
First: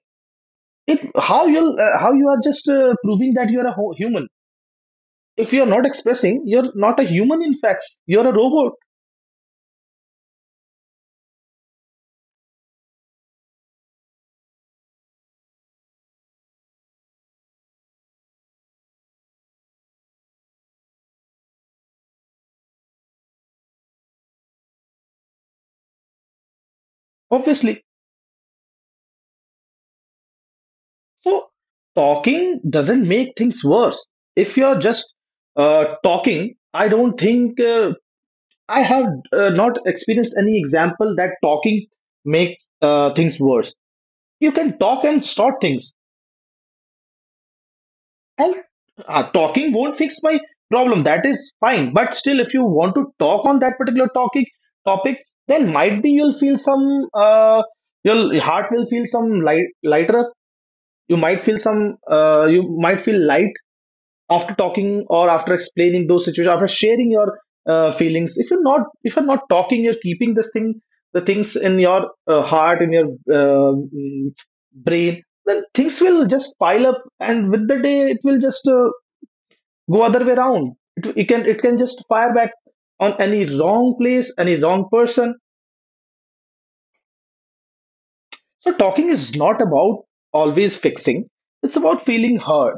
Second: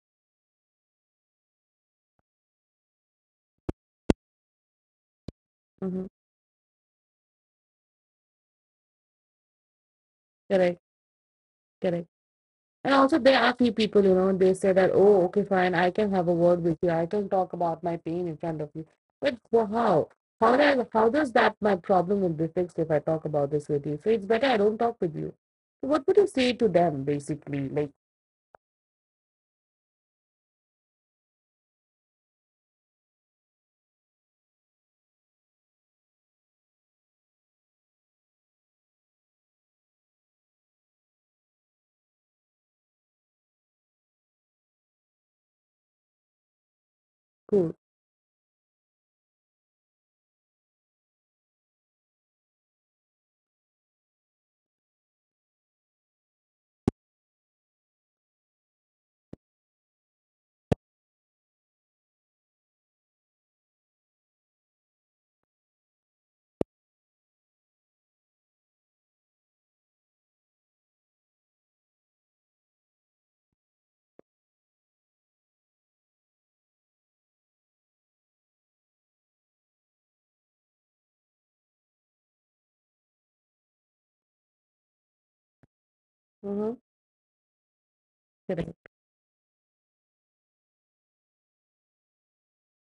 Speaker 2: it. How you how you are just proving that you're a human? If
Speaker 1: mhm.
Speaker 2: you're not expressing, you're not a human, in fact, you're a robot.
Speaker 1: Correct, correct. And also, there are few people, you know, they say that, oh, okay, fine, I can have a word with you. I can talk about my pain in front of you. But for how? How does that my problem will be fixed if I talk about this with you? So it's better I don't talk with you. So what would you say to them, basically? Like,
Speaker 2: Obviously. So talking doesn't make things worse. If you're just talking, I don't think, I have not experienced any example that talking makes things worse. You can talk and sort things.
Speaker 1: cool.
Speaker 2: And talking won't fix my problem. That is fine. But still, if you want to talk on that particular talking topic, then might be you'll feel some. Your heart will feel some lighter. You might feel some. You might feel light after talking or after explaining those situations, after sharing your feelings. If you're not if you're not talking, you're keeping this thing the things in your heart, in your uh, mm, brain, then things will just pile up, and with the day, it will just go other way around. It can, it can just fire back on any wrong place, any wrong person.
Speaker 1: Mm-hmm.
Speaker 2: So
Speaker 1: Correct.
Speaker 2: talking is not about always fixing, it's about feeling heard.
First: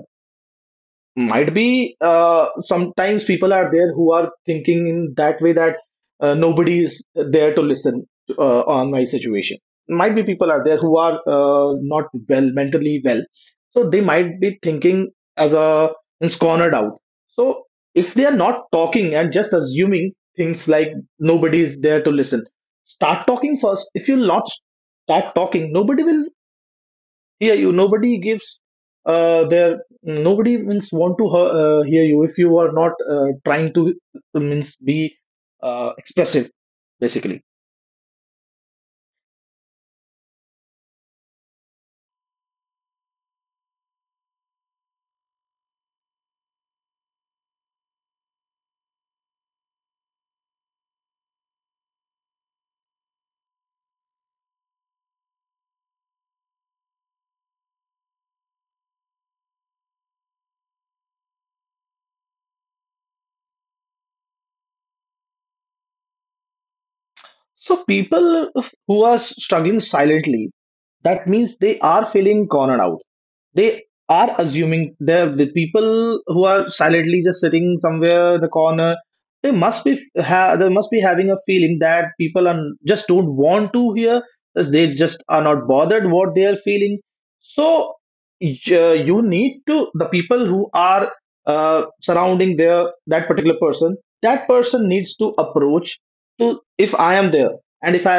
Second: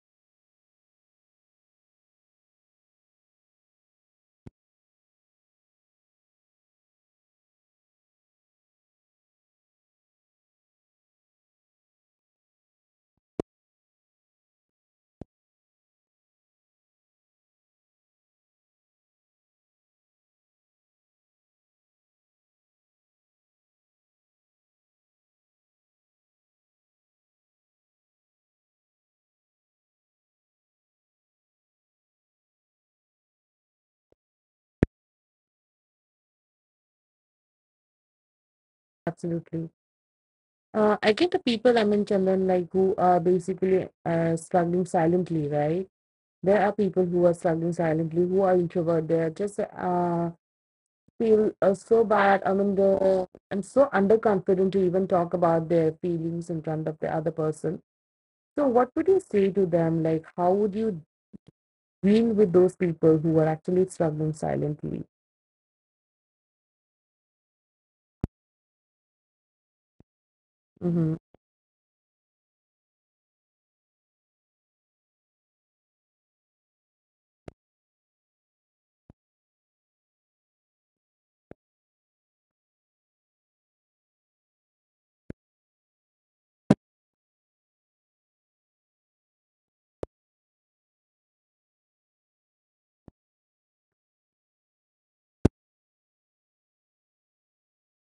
Speaker 2: Might be sometimes people are there who are thinking in that way that nobody is there to listen on my situation. Might be people are there who are not mentally well, so they might be thinking as a, and cornered out. So if they are not talking and just assuming things like nobody is there to listen, start talking first. If you'll not start talking, nobody will hear you. Nobody gives their, nobody means want to hear you if you are not trying to, means be expressive, basically.
Speaker 1: Absolutely. I get the people, I mean, Chandan, like, who are basically struggling silently, right? There are people who are struggling silently, who are introvert. They are just feel so bad. I mean, the, I'm so underconfident to even talk about their feelings in front of the other person. So, what would you say to them? Like, how would you deal with those people who are actually struggling silently?
Speaker 2: So people who are struggling silently,
Speaker 1: Mm-hmm.
Speaker 2: that means they are feeling cornered out. They are assuming, they're the people who are silently just sitting somewhere in the corner. they must be they must be having a feeling that people are just don't want to hear. They just are not bothered what they are feeling. So you need to, the people who are surrounding their that particular person, that person needs to approach to. If I am there, and if I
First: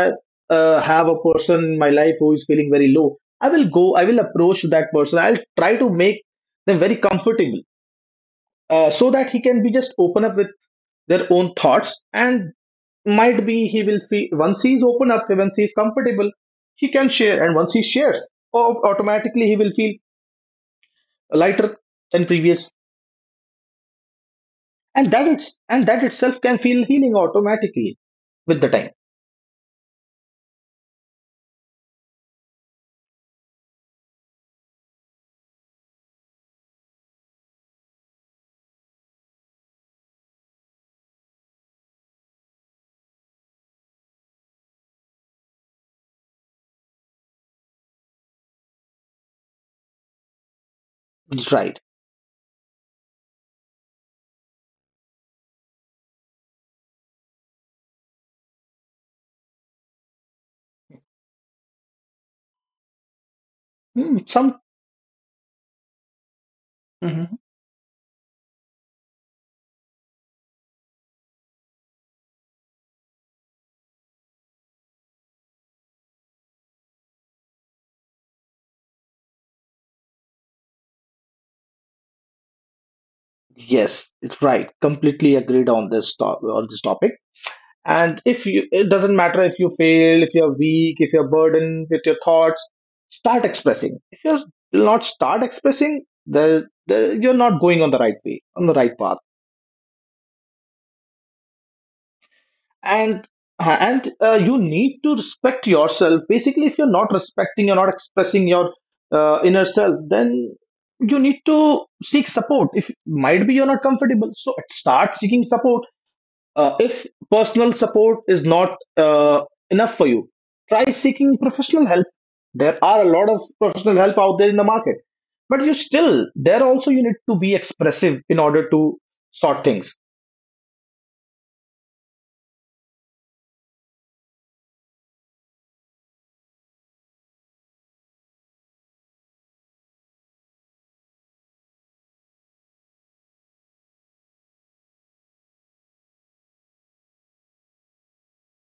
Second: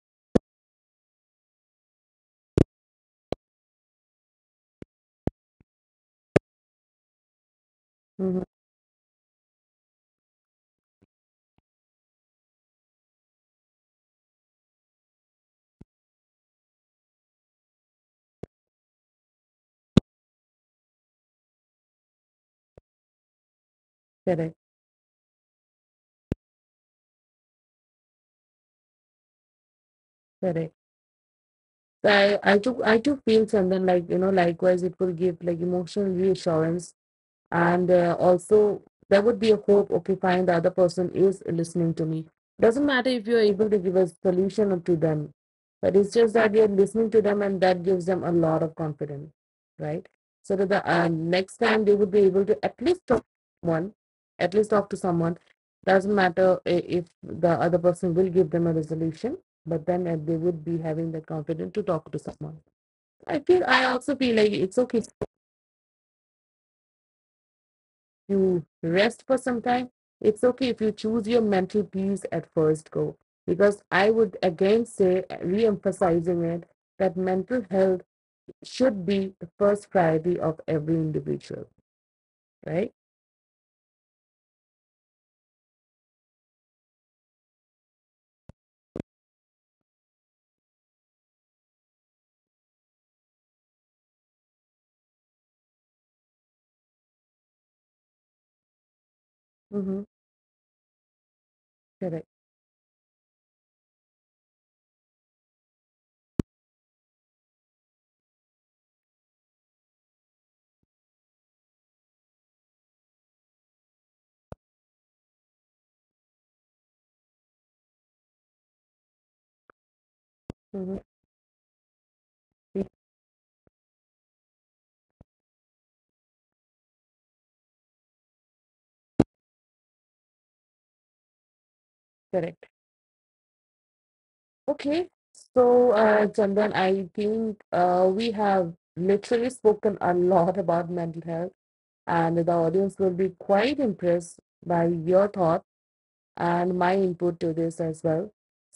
Speaker 2: have a person in my life who is feeling very low, I will go. I will approach that person. I'll try to make them very comfortable,
Speaker 1: Mm-hmm.
Speaker 2: so that he can be just open up with their own thoughts. And might be he will feel, once he's open up, once he's comfortable, he can share. And once he shares, automatically he will feel lighter than previous,
Speaker 1: Correct.
Speaker 2: and that it's and that itself can feel healing automatically with the time.
Speaker 1: Correct. So I too feel and like you know likewise it will give like emotional reassurance, and also there would be a hope, okay fine, the other person is listening to me, doesn't matter if you're able to give a solution to them, but it's just that you're listening to them, and that gives them a lot of confidence, right? So that the next
Speaker 2: It's
Speaker 1: time
Speaker 2: right.
Speaker 1: they would be able to at least talk to someone, at least talk to someone, doesn't matter if the other person will give them a resolution, but then they would be having the confidence to talk to someone. I feel, I also
Speaker 2: Hmm,
Speaker 1: feel like
Speaker 2: some,
Speaker 1: it's okay,
Speaker 2: hmm.
Speaker 1: you rest for some time, it's okay if you choose your mental peace at first go, because I would again say, re-emphasizing it, that mental health should be the first priority of every individual, right?
Speaker 2: Yes, it's right. Completely agreed on this to on this topic. And if you, it doesn't matter if you fail, if you're weak, if you're burdened with your thoughts, start expressing. If you not start expressing, the you're not going on the right way, on the right path.
Speaker 1: Mm-hmm. Correct.
Speaker 2: and and you need to respect yourself, basically. If you're not respecting, you're not expressing your inner self, then you need to seek support. If might be you're not comfortable, so start seeking support. If personal support is not uh, enough for you, try
Speaker 1: Mm-hmm.
Speaker 2: seeking professional help. There are a lot of professional help out there in the market. But you still, there also you need to be expressive in order to sort things.
Speaker 1: Correct. Okay. So Chandan, I think we have literally spoken a lot *laughs* about mental health, and the audience will be quite impressed by your thoughts and my input to this as well.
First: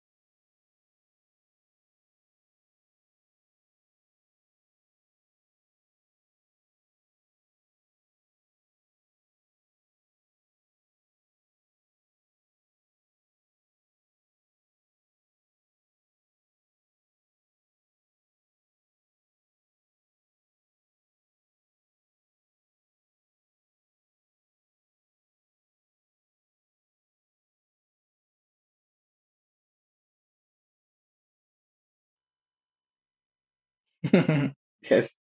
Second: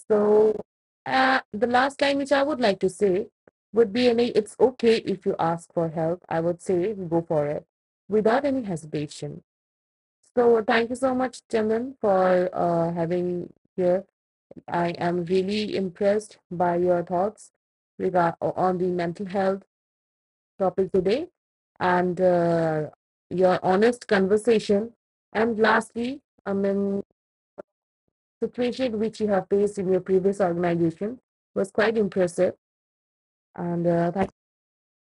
Speaker 1: So, the last line which I would like to say would be any, it's okay if you ask for help. I would say go for it without any hesitation. So, thank you so much, Chaman, for having here. I am really impressed by your thoughts regard on the mental health topic today and your honest conversation. And lastly, I mean the situation which you have faced in your previous organization was quite impressive. And that's
Speaker 2: *laughs* Yes.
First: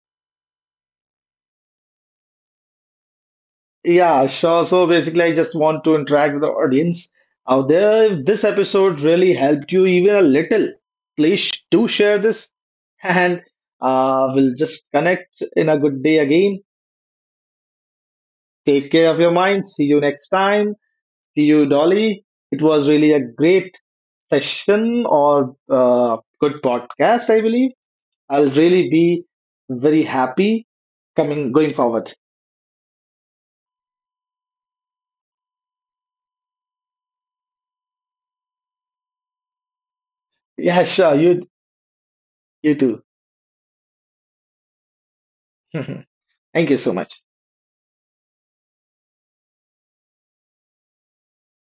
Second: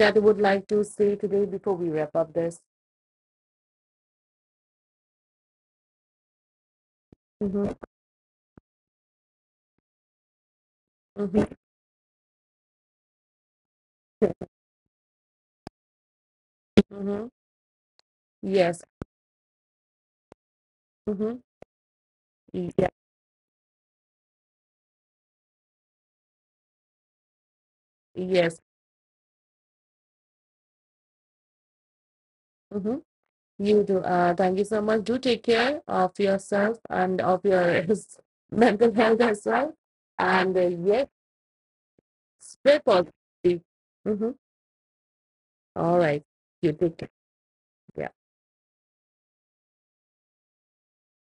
Speaker 1: that I would like to say today before we wrap up this.
Speaker 2: Yeah, sure. So basically, I just want to interact with the audience out
Speaker 1: Hmm.
Speaker 2: there. If this episode really helped you even a little, please
Speaker 1: Hmm.
Speaker 2: do share this. *laughs* And we'll just connect in a good day again.
Speaker 1: Hmm. Yes.
Speaker 2: Take care of your mind. See you next time.
Speaker 1: Hmm.
Speaker 2: See you, Dolly. It was
Speaker 1: Yeah.
Speaker 2: really a great session, or good podcast, I believe. I'll
Speaker 1: Yes.
Speaker 2: really be very happy coming going forward. *laughs*
Speaker 1: Hmm. You do. Thank you so much. Do take care of yourself and of your *laughs* mental health as well. And
Speaker 2: Yeah,
Speaker 1: yes,
Speaker 2: sure. You
Speaker 1: spread
Speaker 2: too.
Speaker 1: positivity. Mhm. All right.
Speaker 2: *laughs*
Speaker 1: You
Speaker 2: Thank you
Speaker 1: take
Speaker 2: so
Speaker 1: care.
Speaker 2: much.
Speaker 1: Yeah.